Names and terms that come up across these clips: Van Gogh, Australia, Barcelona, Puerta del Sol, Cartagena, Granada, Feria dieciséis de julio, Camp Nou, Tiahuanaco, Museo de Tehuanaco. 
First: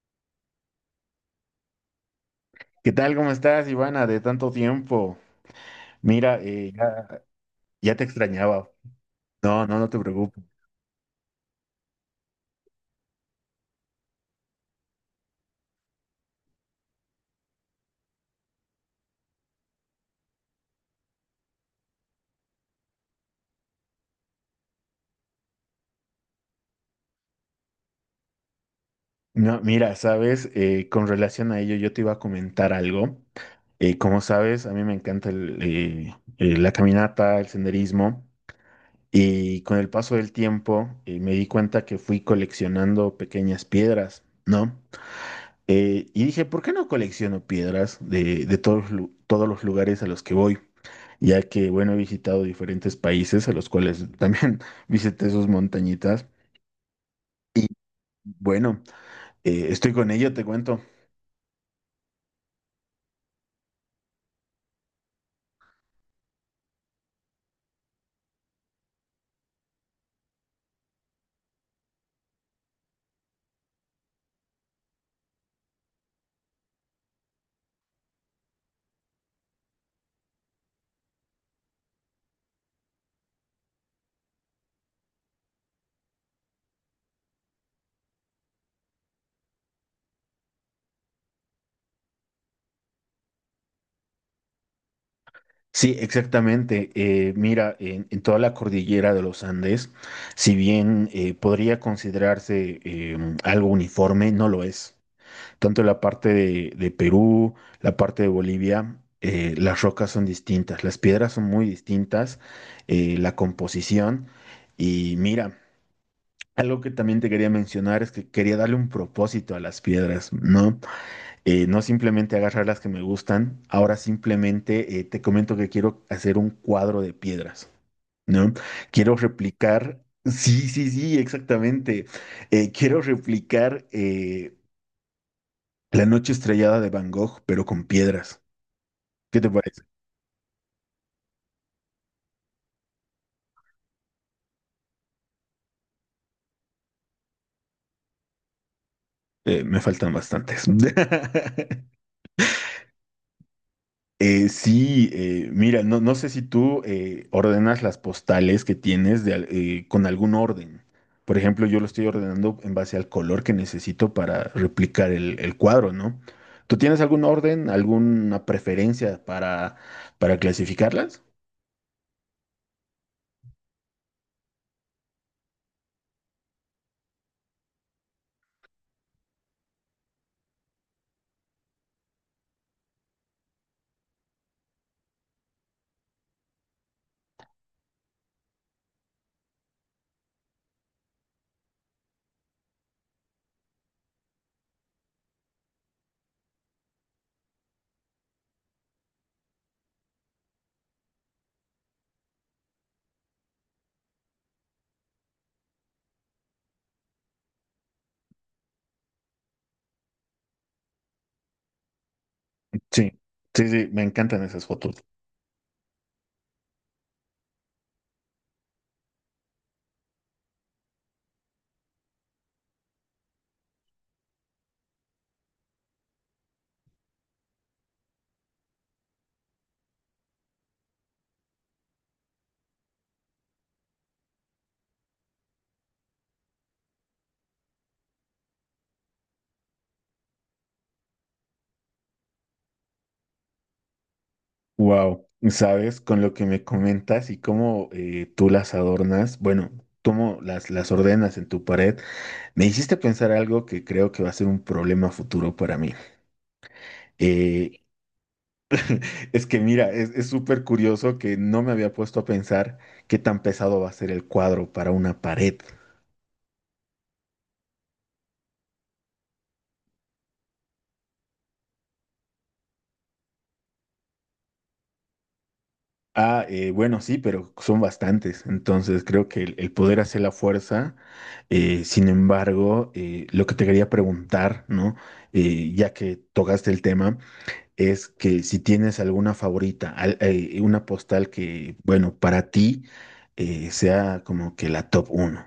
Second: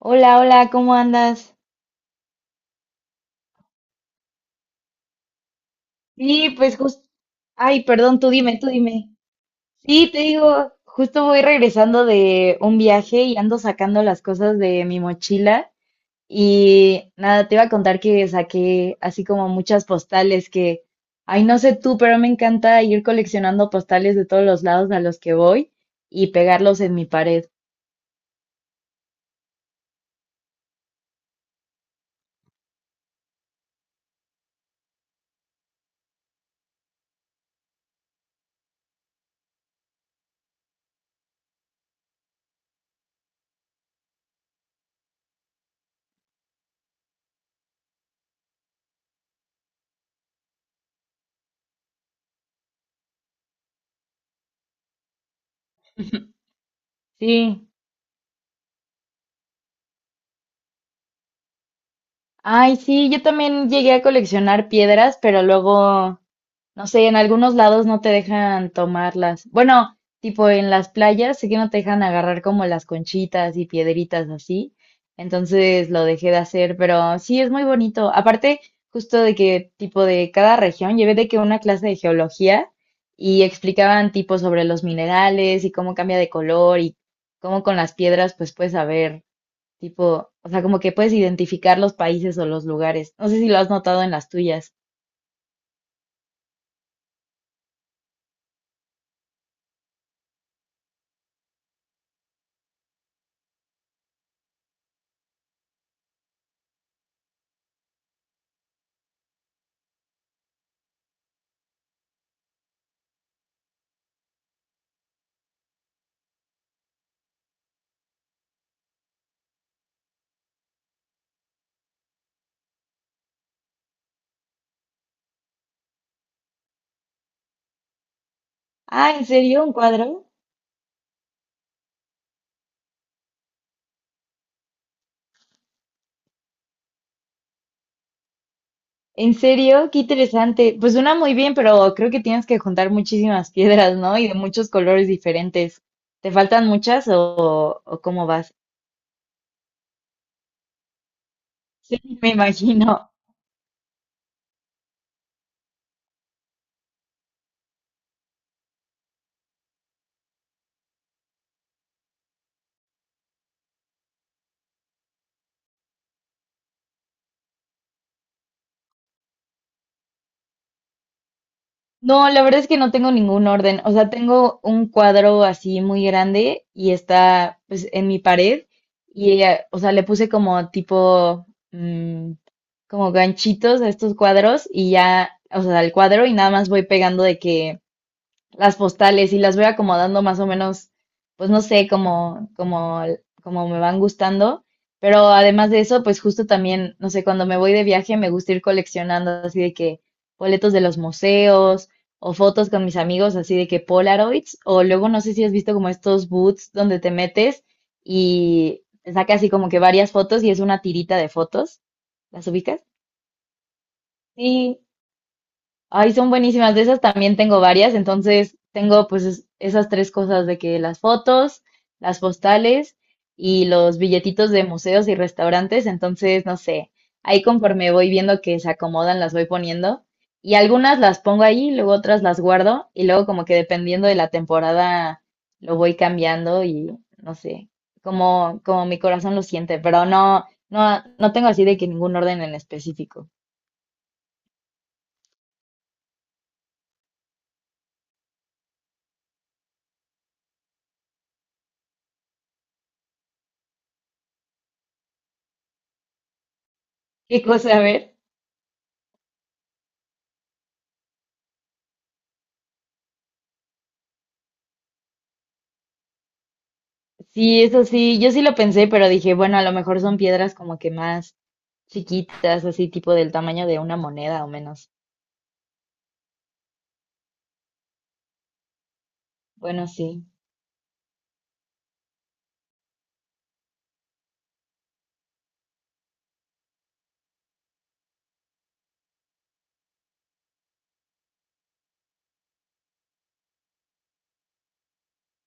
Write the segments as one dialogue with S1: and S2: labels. S1: Hola, hola, ¿cómo andas?
S2: ¿Qué tal? ¿Cómo estás, Ivana? De tanto tiempo. Mira,
S1: Sí, pues justo.
S2: ya,
S1: Ay,
S2: ya te
S1: perdón, tú dime, tú
S2: extrañaba.
S1: dime.
S2: No, no, no te
S1: Sí, te
S2: preocupes.
S1: digo, justo voy regresando de un viaje y ando sacando las cosas de mi mochila. Y nada, te iba a contar que saqué así como muchas postales que, ay, no sé tú, pero me encanta ir coleccionando postales de todos los lados a los que voy y pegarlos en mi pared.
S2: No, mira, sabes. Con relación a ello, yo te iba a comentar algo. Como sabes, a mí me encanta la caminata, el senderismo. Y con el paso del tiempo, me di cuenta que fui coleccionando pequeñas piedras, ¿no? Y dije, ¿por qué no colecciono piedras de todos, todos los lugares a los que voy? Ya que, bueno, he visitado diferentes países a los cuales también visité sus montañitas. Y
S1: Sí.
S2: bueno, estoy con ello, te cuento.
S1: Ay, sí, yo también llegué a coleccionar piedras, pero luego. No sé, en algunos lados no te dejan tomarlas. Bueno, tipo en las playas, sé que no te dejan agarrar como las conchitas y piedritas así. Entonces lo dejé de hacer, pero sí es muy bonito. Aparte, justo de que tipo de cada región, llevé de que una clase de geología y explicaban tipo sobre los minerales y cómo cambia de color y cómo con las piedras pues puedes saber, tipo, o sea, como que puedes identificar los países o los lugares. No sé si lo has notado en las tuyas.
S2: Sí, exactamente. Mira, en toda la cordillera de los Andes, si bien podría considerarse algo uniforme, no lo es. Tanto la parte de Perú, la parte de Bolivia, las rocas son distintas, las piedras son muy distintas, la composición. Y mira, algo que también te quería mencionar es que quería darle un propósito a las piedras, ¿no? No simplemente agarrar las que me gustan, ahora simplemente te comento que quiero hacer un cuadro de piedras, ¿no? Quiero
S1: Ah, ¿en serio? ¿Un
S2: replicar,
S1: cuadro?
S2: sí, sí, sí, exactamente. Quiero replicar La noche estrellada de Van Gogh, pero con piedras.
S1: ¿En
S2: ¿Qué te parece?
S1: serio? Qué interesante. Pues suena muy bien, pero creo que tienes que juntar muchísimas piedras, ¿no? Y de muchos colores diferentes. ¿Te faltan muchas o cómo vas?
S2: Me faltan bastantes.
S1: Sí, me imagino.
S2: Sí, mira, no, no sé si tú ordenas las postales que tienes con algún orden. Por ejemplo, yo lo estoy ordenando en base al color que necesito para replicar el cuadro, ¿no? ¿Tú tienes algún orden, alguna preferencia para clasificarlas?
S1: No, la verdad es que no tengo ningún orden. O sea, tengo un cuadro así muy grande y está pues en mi pared y, o sea, le puse como tipo, mm, como ganchitos a estos cuadros y ya, o sea, al cuadro y nada más voy pegando de que las postales y las voy acomodando más o menos, pues no sé, como me van gustando. Pero además de eso, pues justo también, no sé, cuando me voy de viaje me gusta ir coleccionando así de que boletos de los museos o fotos con mis amigos así de que Polaroids o luego no sé si has visto como estos boots donde te metes y te saca así como que varias fotos y es una tirita de fotos. ¿Las ubicas?
S2: Sí, sí, sí, me encantan esas
S1: Sí,
S2: fotos.
S1: ay, son buenísimas. De esas también tengo varias. Entonces, tengo pues esas tres cosas de que las fotos, las postales y los billetitos de museos y restaurantes. Entonces, no sé, ahí conforme voy viendo que se acomodan, las voy poniendo. Y algunas las pongo ahí, luego otras las guardo y luego como que dependiendo de la temporada lo voy cambiando y no sé, como mi corazón lo siente, pero no tengo así de que ningún orden en específico.
S2: Wow, ¿sabes? Con lo que me comentas y cómo tú las adornas, bueno, cómo las ordenas en tu pared. Me hiciste pensar algo que creo que va a ser un problema futuro para mí.
S1: ¿Qué cosa,
S2: Eh,
S1: a ver?
S2: es que mira, es súper curioso que no me había puesto a pensar qué tan pesado va a ser el cuadro para una pared.
S1: Sí, eso sí, yo sí lo pensé, pero dije, bueno, a lo mejor son piedras como que más chiquitas, así tipo del tamaño de una moneda o menos.
S2: Ah, bueno, sí, pero son bastantes. Entonces creo que el
S1: Bueno,
S2: poder hacer
S1: sí.
S2: la fuerza. Sin embargo, lo que te quería preguntar, ¿no? Ya que tocaste el tema. Es que si tienes alguna favorita, una postal que, bueno, para ti sea como que la top uno.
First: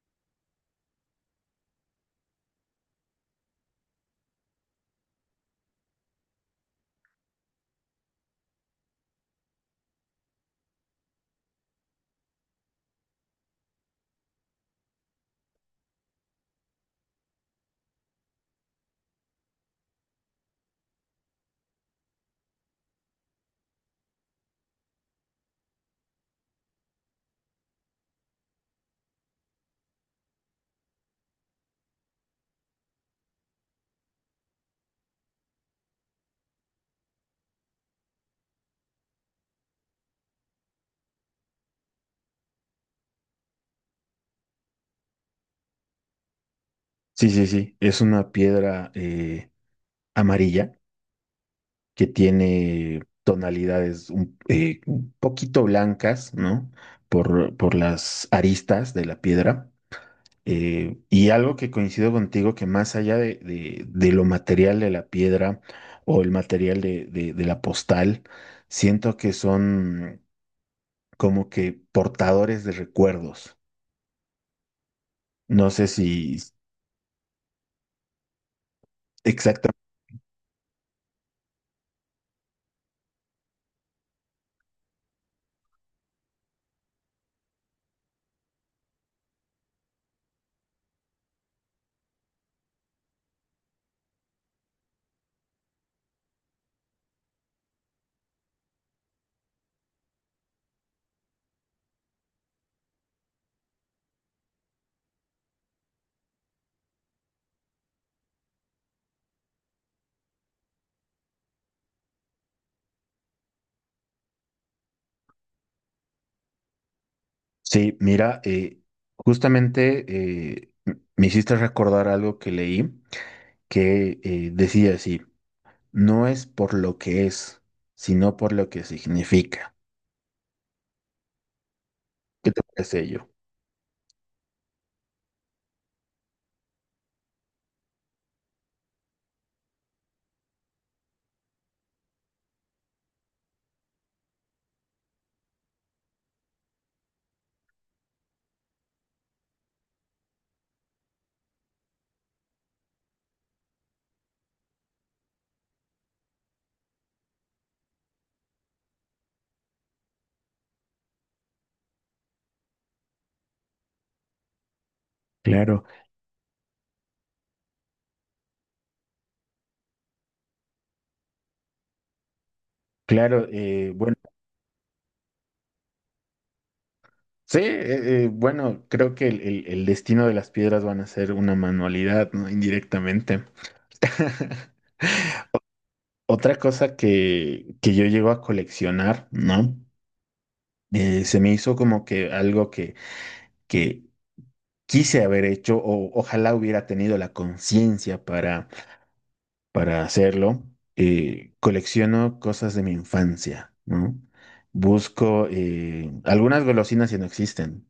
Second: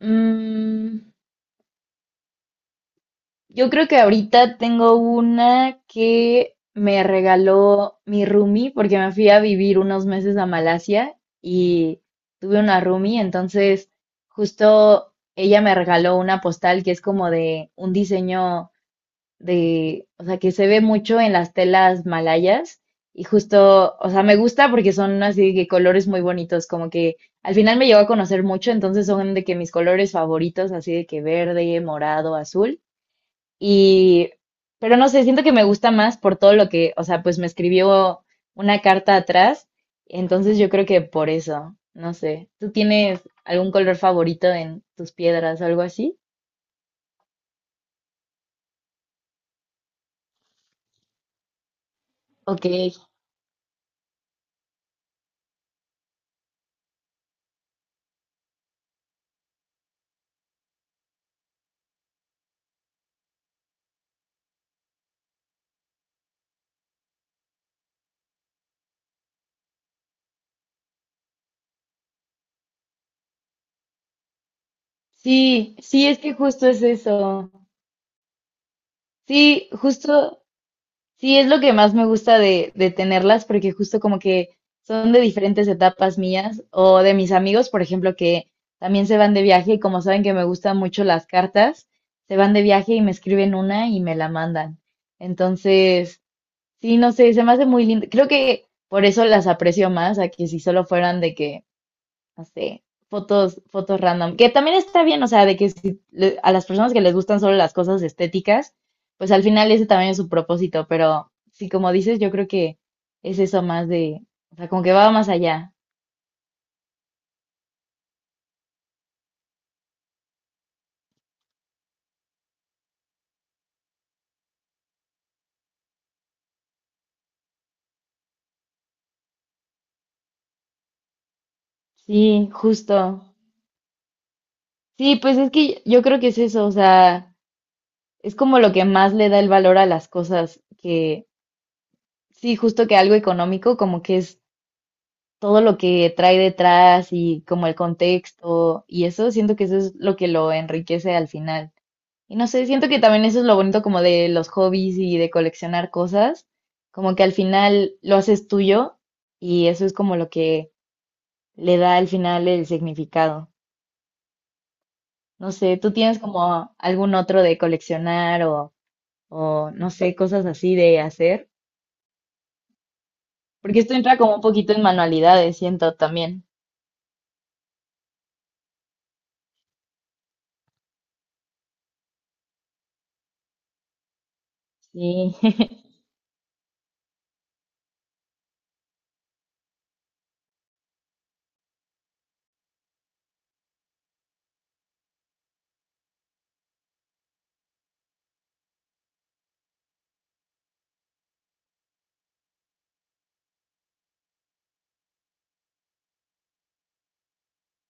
S1: Mm, yo creo que ahorita tengo una que me regaló mi roomie porque me fui a vivir unos meses a Malasia y tuve una roomie, entonces justo ella me regaló una postal que es como de un diseño de, o sea, que se ve mucho en las telas malayas y justo, o sea, me gusta porque son así de que colores muy bonitos, como que al final me llegó a conocer mucho, entonces son de que mis colores favoritos, así de que verde, morado, azul y, pero no sé, siento que me gusta más por todo lo que, o sea, pues me escribió una carta atrás, entonces yo creo que por eso, no sé, ¿tú tienes algún color favorito en tus piedras o algo así?
S2: Sí, sí, sí, es una piedra amarilla que
S1: Ok,
S2: tiene tonalidades un poquito blancas, ¿no? Por las aristas de la piedra. Y algo que coincido contigo, que más allá de, de lo material de la piedra o el material de de la postal, siento que son como que portadores de recuerdos. No
S1: sí,
S2: sé
S1: sí,
S2: si
S1: es que justo es eso. Sí,
S2: exactamente.
S1: justo, sí es lo que más me gusta de tenerlas, porque justo como que son de diferentes etapas mías o de mis amigos, por ejemplo, que también se van de viaje y como saben que me gustan mucho las cartas, se van de viaje y me escriben una y me la mandan. Entonces, sí, no sé, se me hace muy lindo. Creo que por eso las aprecio más a que si solo fueran de que no sé, fotos, fotos random, que también está bien, o sea, de que si a las personas que les gustan solo las cosas estéticas, pues al final ese también es su propósito, pero sí, como dices, yo creo que es eso más de, o sea, como que va más allá.
S2: Sí, mira, justamente eh, me hiciste recordar algo que leí que decía así, no es por lo que es, sino por lo que significa.
S1: Sí,
S2: ¿Qué te parece ello?
S1: justo. Sí, pues es que yo creo que es eso, o sea, es como lo que más le da el valor a las cosas, que sí, justo que algo económico, como que es todo lo que trae detrás y como el contexto y eso, siento que eso es lo que lo enriquece al final. Y no sé, siento que también eso es lo bonito como de los hobbies y de coleccionar cosas, como que al final lo haces tuyo y eso es como lo que le da al final el significado. No sé,
S2: Claro,
S1: ¿tú tienes como algún otro de coleccionar o no sé, cosas así de hacer?
S2: claro,
S1: Porque esto
S2: bueno,
S1: entra como un poquito en manualidades, siento también.
S2: sí, bueno, creo que el, el destino de las piedras van a ser una manualidad, ¿no? Indirectamente.
S1: Sí,
S2: Otra cosa que yo llego a coleccionar, ¿no? Se me hizo como que algo que quise haber hecho o ojalá hubiera tenido la conciencia para hacerlo. Colecciono cosas de mi infancia, ¿no? Busco algunas golosinas que no existen.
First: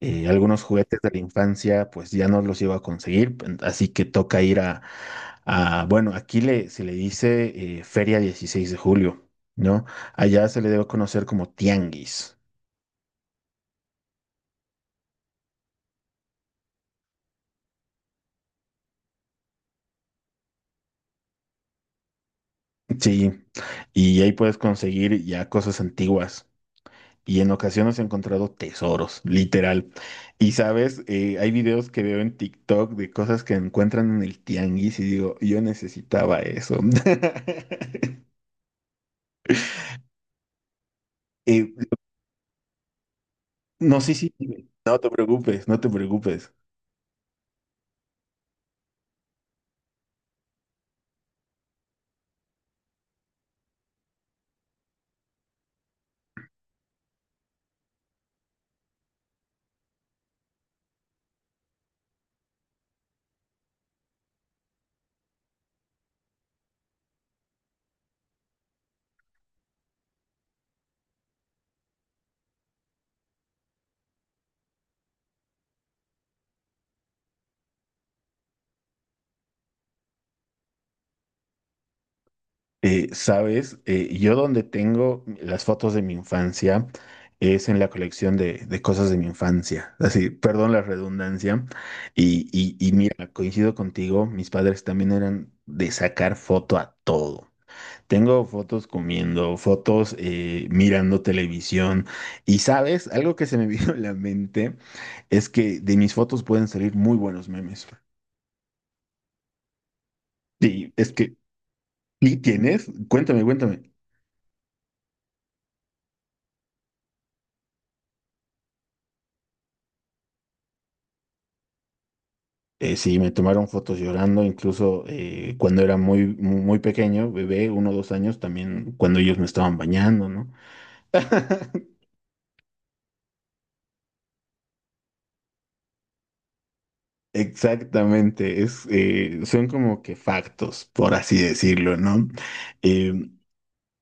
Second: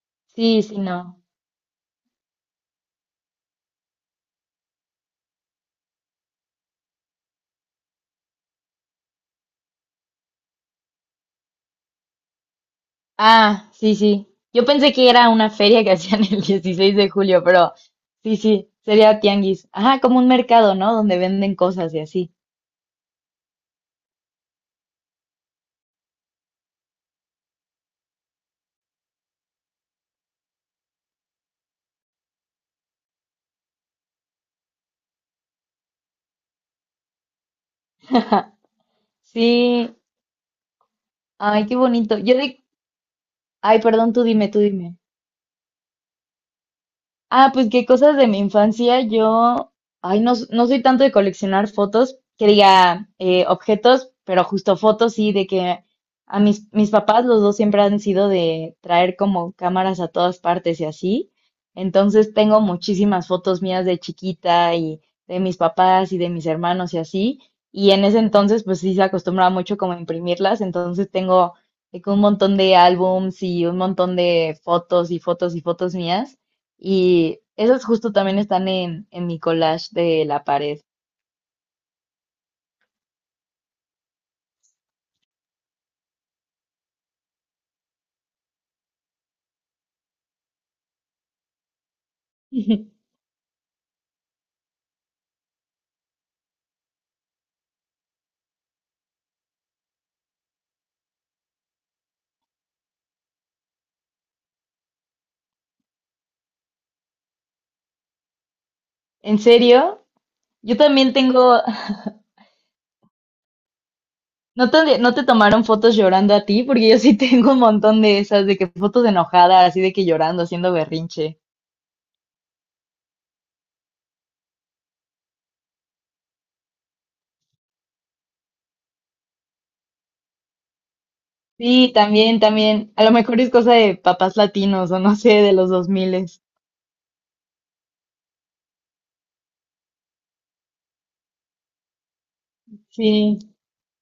S2: Algunos
S1: sí, sí,
S2: juguetes de la
S1: no.
S2: infancia, pues ya no los iba a conseguir, así que toca ir a, bueno, aquí le, se le dice Feria 16 de julio, ¿no? Allá se le debe conocer como tianguis,
S1: Ah, sí, sí. Yo pensé que era una feria que hacían el 16 de julio, pero sí, sí, sería tianguis. Ajá, como un mercado, ¿no? Donde venden cosas y así.
S2: sí, y ahí puedes conseguir ya cosas antiguas. Y en ocasiones he encontrado tesoros, literal. Y sabes, hay videos que veo en TikTok de cosas que encuentran en el tianguis y digo, yo necesitaba eso.
S1: Sí,
S2: Eh,
S1: ay, qué bonito. Yo de... Ay,
S2: No,
S1: perdón,
S2: sí,
S1: tú
S2: sí,
S1: dime, tú
S2: dime.
S1: dime.
S2: No te preocupes, no te preocupes.
S1: Ah, pues qué cosas de mi infancia. Yo, ay, no, no soy tanto de coleccionar fotos, que diga objetos, pero justo fotos, sí, de que a mis papás los dos siempre han sido de traer como cámaras a todas partes y así. Entonces tengo muchísimas fotos mías de chiquita y de mis papás y de mis hermanos y así. Y en ese entonces, pues sí se acostumbraba mucho como a imprimirlas. Entonces tengo de que un montón de álbums y un montón de fotos mías. Y esos justo también están en mi collage de la pared.
S2: Sabes, yo donde tengo las fotos de mi infancia es en la colección de cosas de mi infancia. Así, perdón la redundancia. Y mira, coincido contigo, mis padres también eran de sacar foto a todo. Tengo fotos comiendo, fotos mirando televisión. Y sabes, algo que se me vino a la mente es que de mis fotos pueden salir muy buenos memes.
S1: ¿En serio? Yo
S2: Sí, es
S1: también
S2: que
S1: tengo,
S2: ¿y tienes? Cuéntame, cuéntame.
S1: no te tomaron fotos llorando a ti? Porque yo sí tengo un montón de esas, de que fotos enojadas, así de que llorando, haciendo berrinche.
S2: Sí, me tomaron fotos llorando, incluso cuando era muy, muy, muy pequeño, bebé, 1 o 2 años, también cuando ellos me estaban bañando, ¿no?
S1: Sí, también, también. A lo mejor es cosa de papás latinos o no sé, de los dos miles.
S2: Exactamente, es, son como que factos, por así decirlo, ¿no? Eh,
S1: Sí.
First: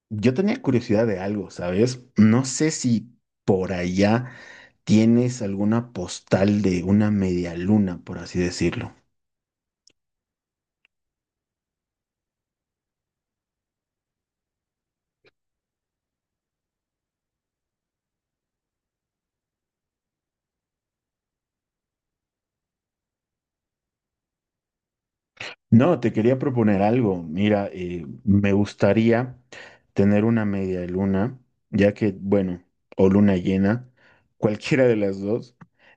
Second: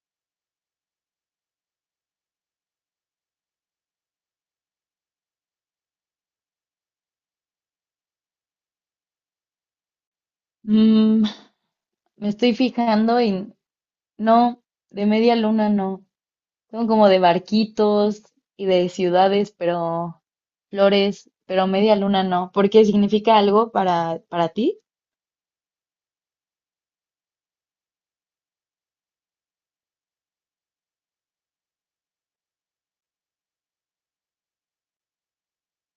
S2: yo tenía curiosidad de algo, ¿sabes? No sé si por allá tienes alguna postal de una media luna, por así decirlo.
S1: Mm, me estoy fijando y no, de media luna no. Son como de barquitos y de ciudades, pero flores, pero media luna no. Porque ¿significa algo para ti?
S2: No, te quería proponer algo. Mira, me gustaría tener una media luna, ya que, bueno, o luna llena, cualquiera de las dos,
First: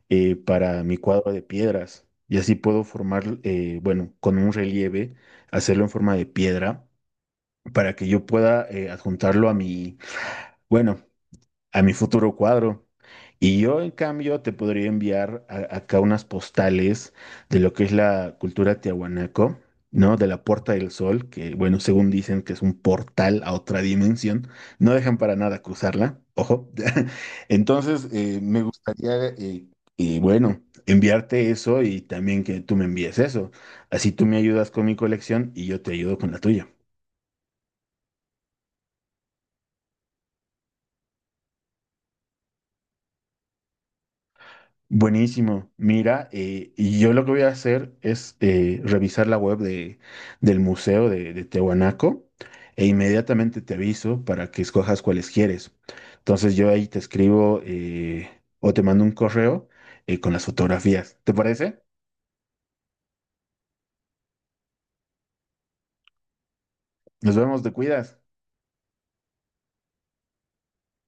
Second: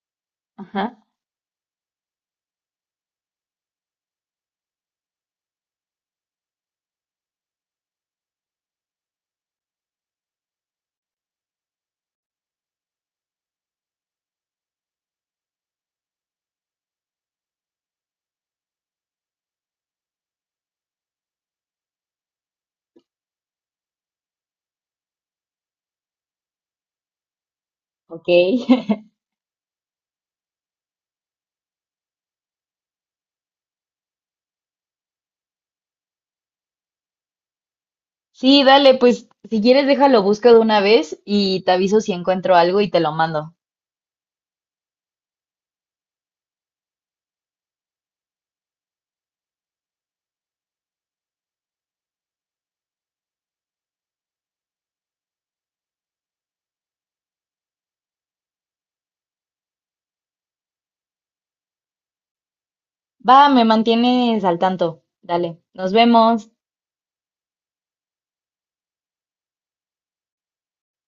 S2: para
S1: Ajá,
S2: mi cuadro de piedras. Y así puedo formar, bueno, con un relieve, hacerlo en forma de piedra, para que yo pueda adjuntarlo a mi, bueno, a mi futuro cuadro. Y yo, en cambio, te podría enviar acá unas postales de lo que es la cultura tiahuanaco, ¿no? De la Puerta del Sol, que, bueno, según dicen que es un portal a otra dimensión, no dejan para nada cruzarla, ojo. Entonces,
S1: ok.
S2: me gustaría, y bueno, enviarte eso y también que tú me envíes eso. Así tú me ayudas con mi colección y yo te ayudo con la tuya.
S1: Sí, dale, pues si quieres déjalo busco de una vez y te aviso si encuentro algo y te lo mando.
S2: Buenísimo. Mira, y yo lo que voy a hacer es revisar la web de, del Museo de Tehuanaco e inmediatamente te aviso para que escojas cuáles quieres. Entonces yo ahí te escribo o te mando un correo con las fotografías. ¿Te parece?
S1: Va, me mantienes al tanto. Dale, nos vemos.
S2: Nos vemos, te cuidas.